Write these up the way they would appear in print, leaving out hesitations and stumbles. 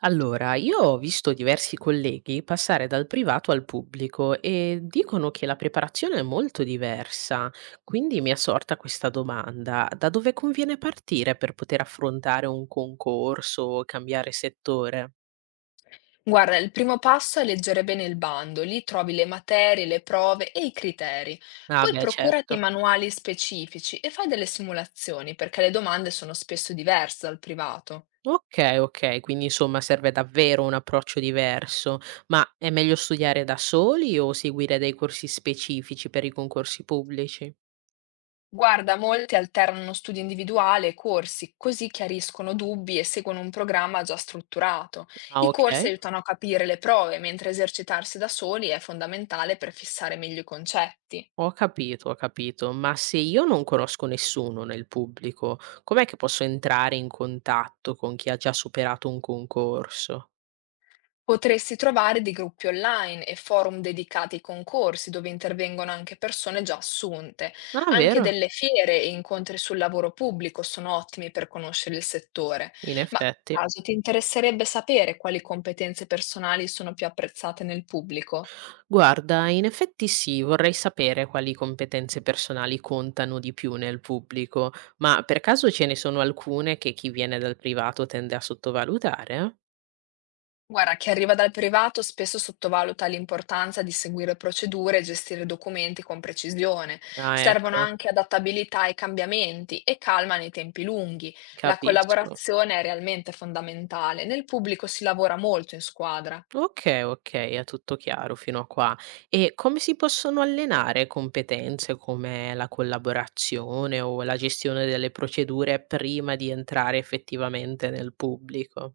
Allora, io ho visto diversi colleghi passare dal privato al pubblico e dicono che la preparazione è molto diversa, quindi mi è sorta questa domanda: da dove conviene partire per poter affrontare un concorso o cambiare settore? Guarda, il primo passo è leggere bene il bando, lì trovi le materie, le prove e i criteri. Ah, Poi beh, procurati i certo. manuali specifici e fai delle simulazioni, perché le domande sono spesso diverse dal privato. Ok, ok, quindi insomma serve davvero un approccio diverso, ma è meglio studiare da soli o seguire dei corsi specifici per i concorsi pubblici? Guarda, molti alternano studi individuali e corsi, così chiariscono dubbi e seguono un programma già strutturato. Ah, I ok. corsi aiutano a capire le prove, mentre esercitarsi da soli è fondamentale per fissare meglio i concetti. Ho capito, ma se io non conosco nessuno nel pubblico, com'è che posso entrare in contatto con chi ha già superato un concorso? Potresti trovare dei gruppi online e forum dedicati ai concorsi dove intervengono anche persone già assunte. Ah, Anche vero? delle fiere e incontri sul lavoro pubblico sono ottimi per conoscere il settore. In Ma per effetti. caso ti interesserebbe sapere quali competenze personali sono più apprezzate nel pubblico? Guarda, in effetti sì, vorrei sapere quali competenze personali contano di più nel pubblico, ma per caso ce ne sono alcune che chi viene dal privato tende a sottovalutare? Guarda, chi arriva dal privato spesso sottovaluta l'importanza di seguire procedure e gestire documenti con precisione. Ah, Servono ecco, anche adattabilità ai cambiamenti e calma nei tempi lunghi. La capisco. collaborazione è realmente fondamentale. Nel pubblico si lavora molto in squadra. Okay, okay, è tutto chiaro fino a qua. E come si possono allenare competenze come la collaborazione o la gestione delle procedure prima di entrare effettivamente nel pubblico?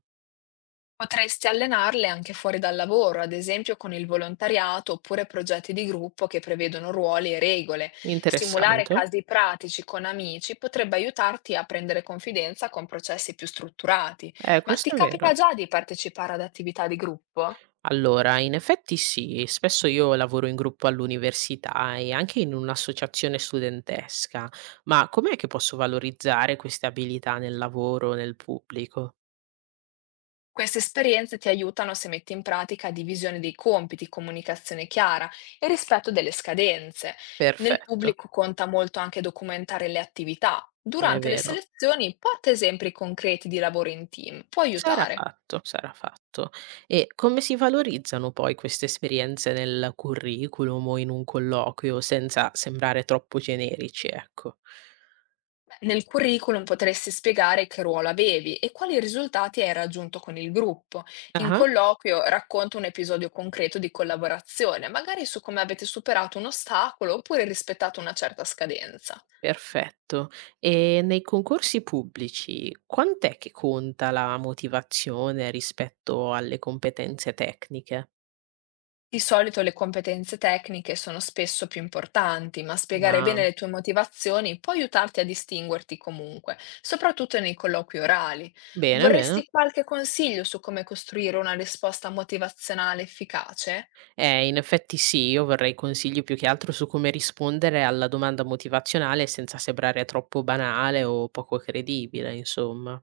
Potresti allenarle anche fuori dal lavoro, ad esempio con il volontariato oppure progetti di gruppo che prevedono ruoli e regole. Simulare Interessante. casi pratici con amici potrebbe aiutarti a prendere confidenza con processi più strutturati. Ma ti Questo è vero. capita già di partecipare ad attività di gruppo? Allora, in effetti sì, spesso io lavoro in gruppo all'università e anche in un'associazione studentesca, ma com'è che posso valorizzare queste abilità nel lavoro, nel pubblico? Queste esperienze ti aiutano se metti in pratica divisione dei compiti, comunicazione chiara e rispetto delle scadenze. Nel Perfetto, pubblico conta molto anche documentare le attività. è Durante le vero. selezioni porta esempi concreti di lavoro in team, può Sarà aiutare. fatto, sarà fatto. E come si valorizzano poi queste esperienze nel curriculum o in un colloquio senza sembrare troppo generici, ecco? Nel curriculum potresti spiegare che ruolo avevi e quali risultati hai raggiunto con il gruppo. In Ah-ah, colloquio racconta un episodio concreto di collaborazione, magari su come avete superato un ostacolo oppure rispettato una certa scadenza. perfetto. E nei concorsi pubblici quant'è che conta la motivazione rispetto alle competenze tecniche? Di solito le competenze tecniche sono spesso più importanti, ma spiegare Ah, bene le tue motivazioni può aiutarti a distinguerti comunque, soprattutto nei colloqui orali. bene, bene. Vorresti qualche consiglio su come costruire una risposta motivazionale efficace? In effetti sì, io vorrei consigli più che altro su come rispondere alla domanda motivazionale senza sembrare troppo banale o poco credibile, insomma.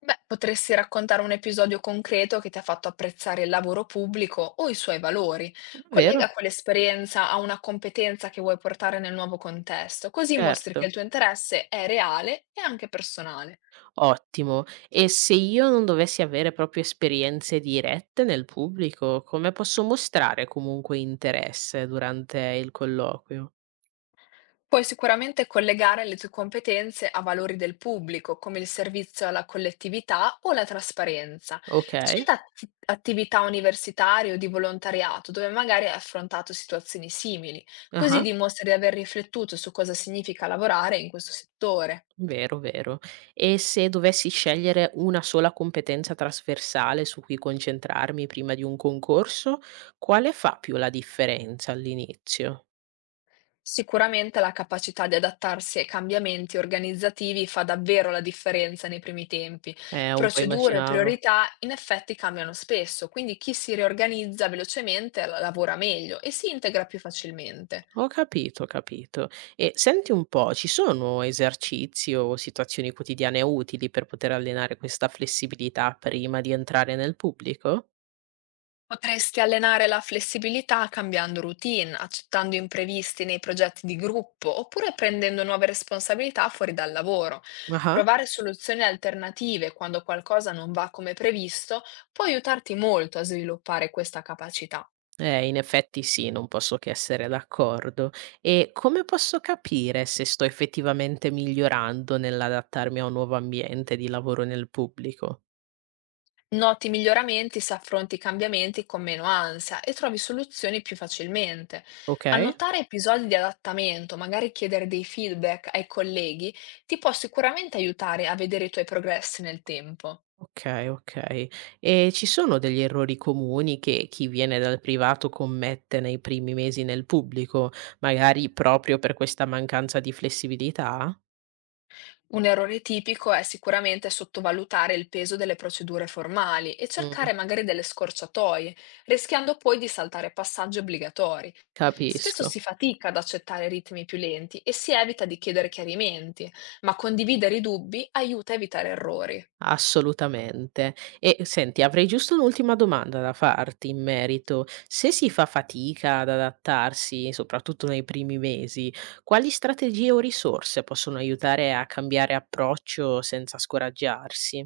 Beh, potresti raccontare un episodio concreto che ti ha fatto apprezzare il lavoro pubblico o i suoi valori. Vero? Collega quell'esperienza a una competenza che vuoi portare nel nuovo contesto, così mostri che Certo. il tuo interesse è reale e anche personale. Ottimo. E se io non dovessi avere proprio esperienze dirette nel pubblico, come posso mostrare comunque interesse durante il colloquio? Puoi sicuramente collegare le tue competenze a valori del pubblico, come il servizio alla collettività o la trasparenza. Ok. Cita attività universitarie o di volontariato, dove magari hai affrontato situazioni simili, così Ah. dimostri di aver riflettuto su cosa significa lavorare in questo settore. Vero, vero. E se dovessi scegliere una sola competenza trasversale su cui concentrarmi prima di un concorso, quale fa più la differenza all'inizio? Sicuramente la capacità di adattarsi ai cambiamenti organizzativi fa davvero la differenza nei primi tempi. Un po' Procedure e immaginavo. priorità in effetti cambiano spesso, quindi chi si riorganizza velocemente lavora meglio e si integra più facilmente. Ho capito, ho capito. E senti un po', ci sono esercizi o situazioni quotidiane utili per poter allenare questa flessibilità prima di entrare nel pubblico? Potresti allenare la flessibilità cambiando routine, accettando imprevisti nei progetti di gruppo oppure prendendo nuove responsabilità fuori dal lavoro. Ah. Provare soluzioni alternative quando qualcosa non va come previsto può aiutarti molto a sviluppare questa capacità. In effetti sì, non posso che essere d'accordo. E come posso capire se sto effettivamente migliorando nell'adattarmi a un nuovo ambiente di lavoro nel pubblico? Noti miglioramenti se affronti i cambiamenti con meno ansia e trovi soluzioni più facilmente. Ok? Annotare episodi di adattamento, magari chiedere dei feedback ai colleghi, ti può sicuramente aiutare a vedere i tuoi progressi nel tempo. Ok, ok. E ci sono degli errori comuni che chi viene dal privato commette nei primi mesi nel pubblico, magari proprio per questa mancanza di flessibilità? Un errore tipico è sicuramente sottovalutare il peso delle procedure formali e Mm, cercare magari delle scorciatoie, rischiando poi di saltare passaggi obbligatori. Spesso capisco. si fatica ad accettare ritmi più lenti e si evita di chiedere chiarimenti, ma condividere i dubbi aiuta a evitare errori. Assolutamente. E senti, avrei giusto un'ultima domanda da farti in merito. Se si fa fatica ad adattarsi, soprattutto nei primi mesi, quali strategie o risorse possono aiutare a cambiare approccio senza scoraggiarsi?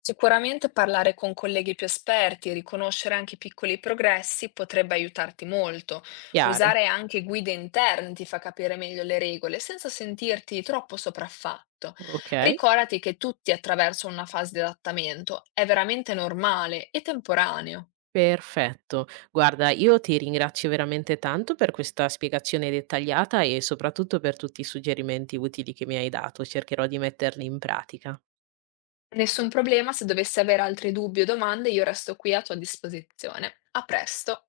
Sicuramente parlare con colleghi più esperti e riconoscere anche i piccoli progressi potrebbe aiutarti molto. Chiaro? Usare anche guide interne ti fa capire meglio le regole senza sentirti troppo sopraffatto. Ok. Ricordati che tutti attraversano una fase di adattamento, è veramente normale e temporaneo. Perfetto. Guarda, io ti ringrazio veramente tanto per questa spiegazione dettagliata e soprattutto per tutti i suggerimenti utili che mi hai dato. Cercherò di metterli in pratica. Nessun problema, se dovessi avere altri dubbi o domande, io resto qui a tua disposizione. A presto!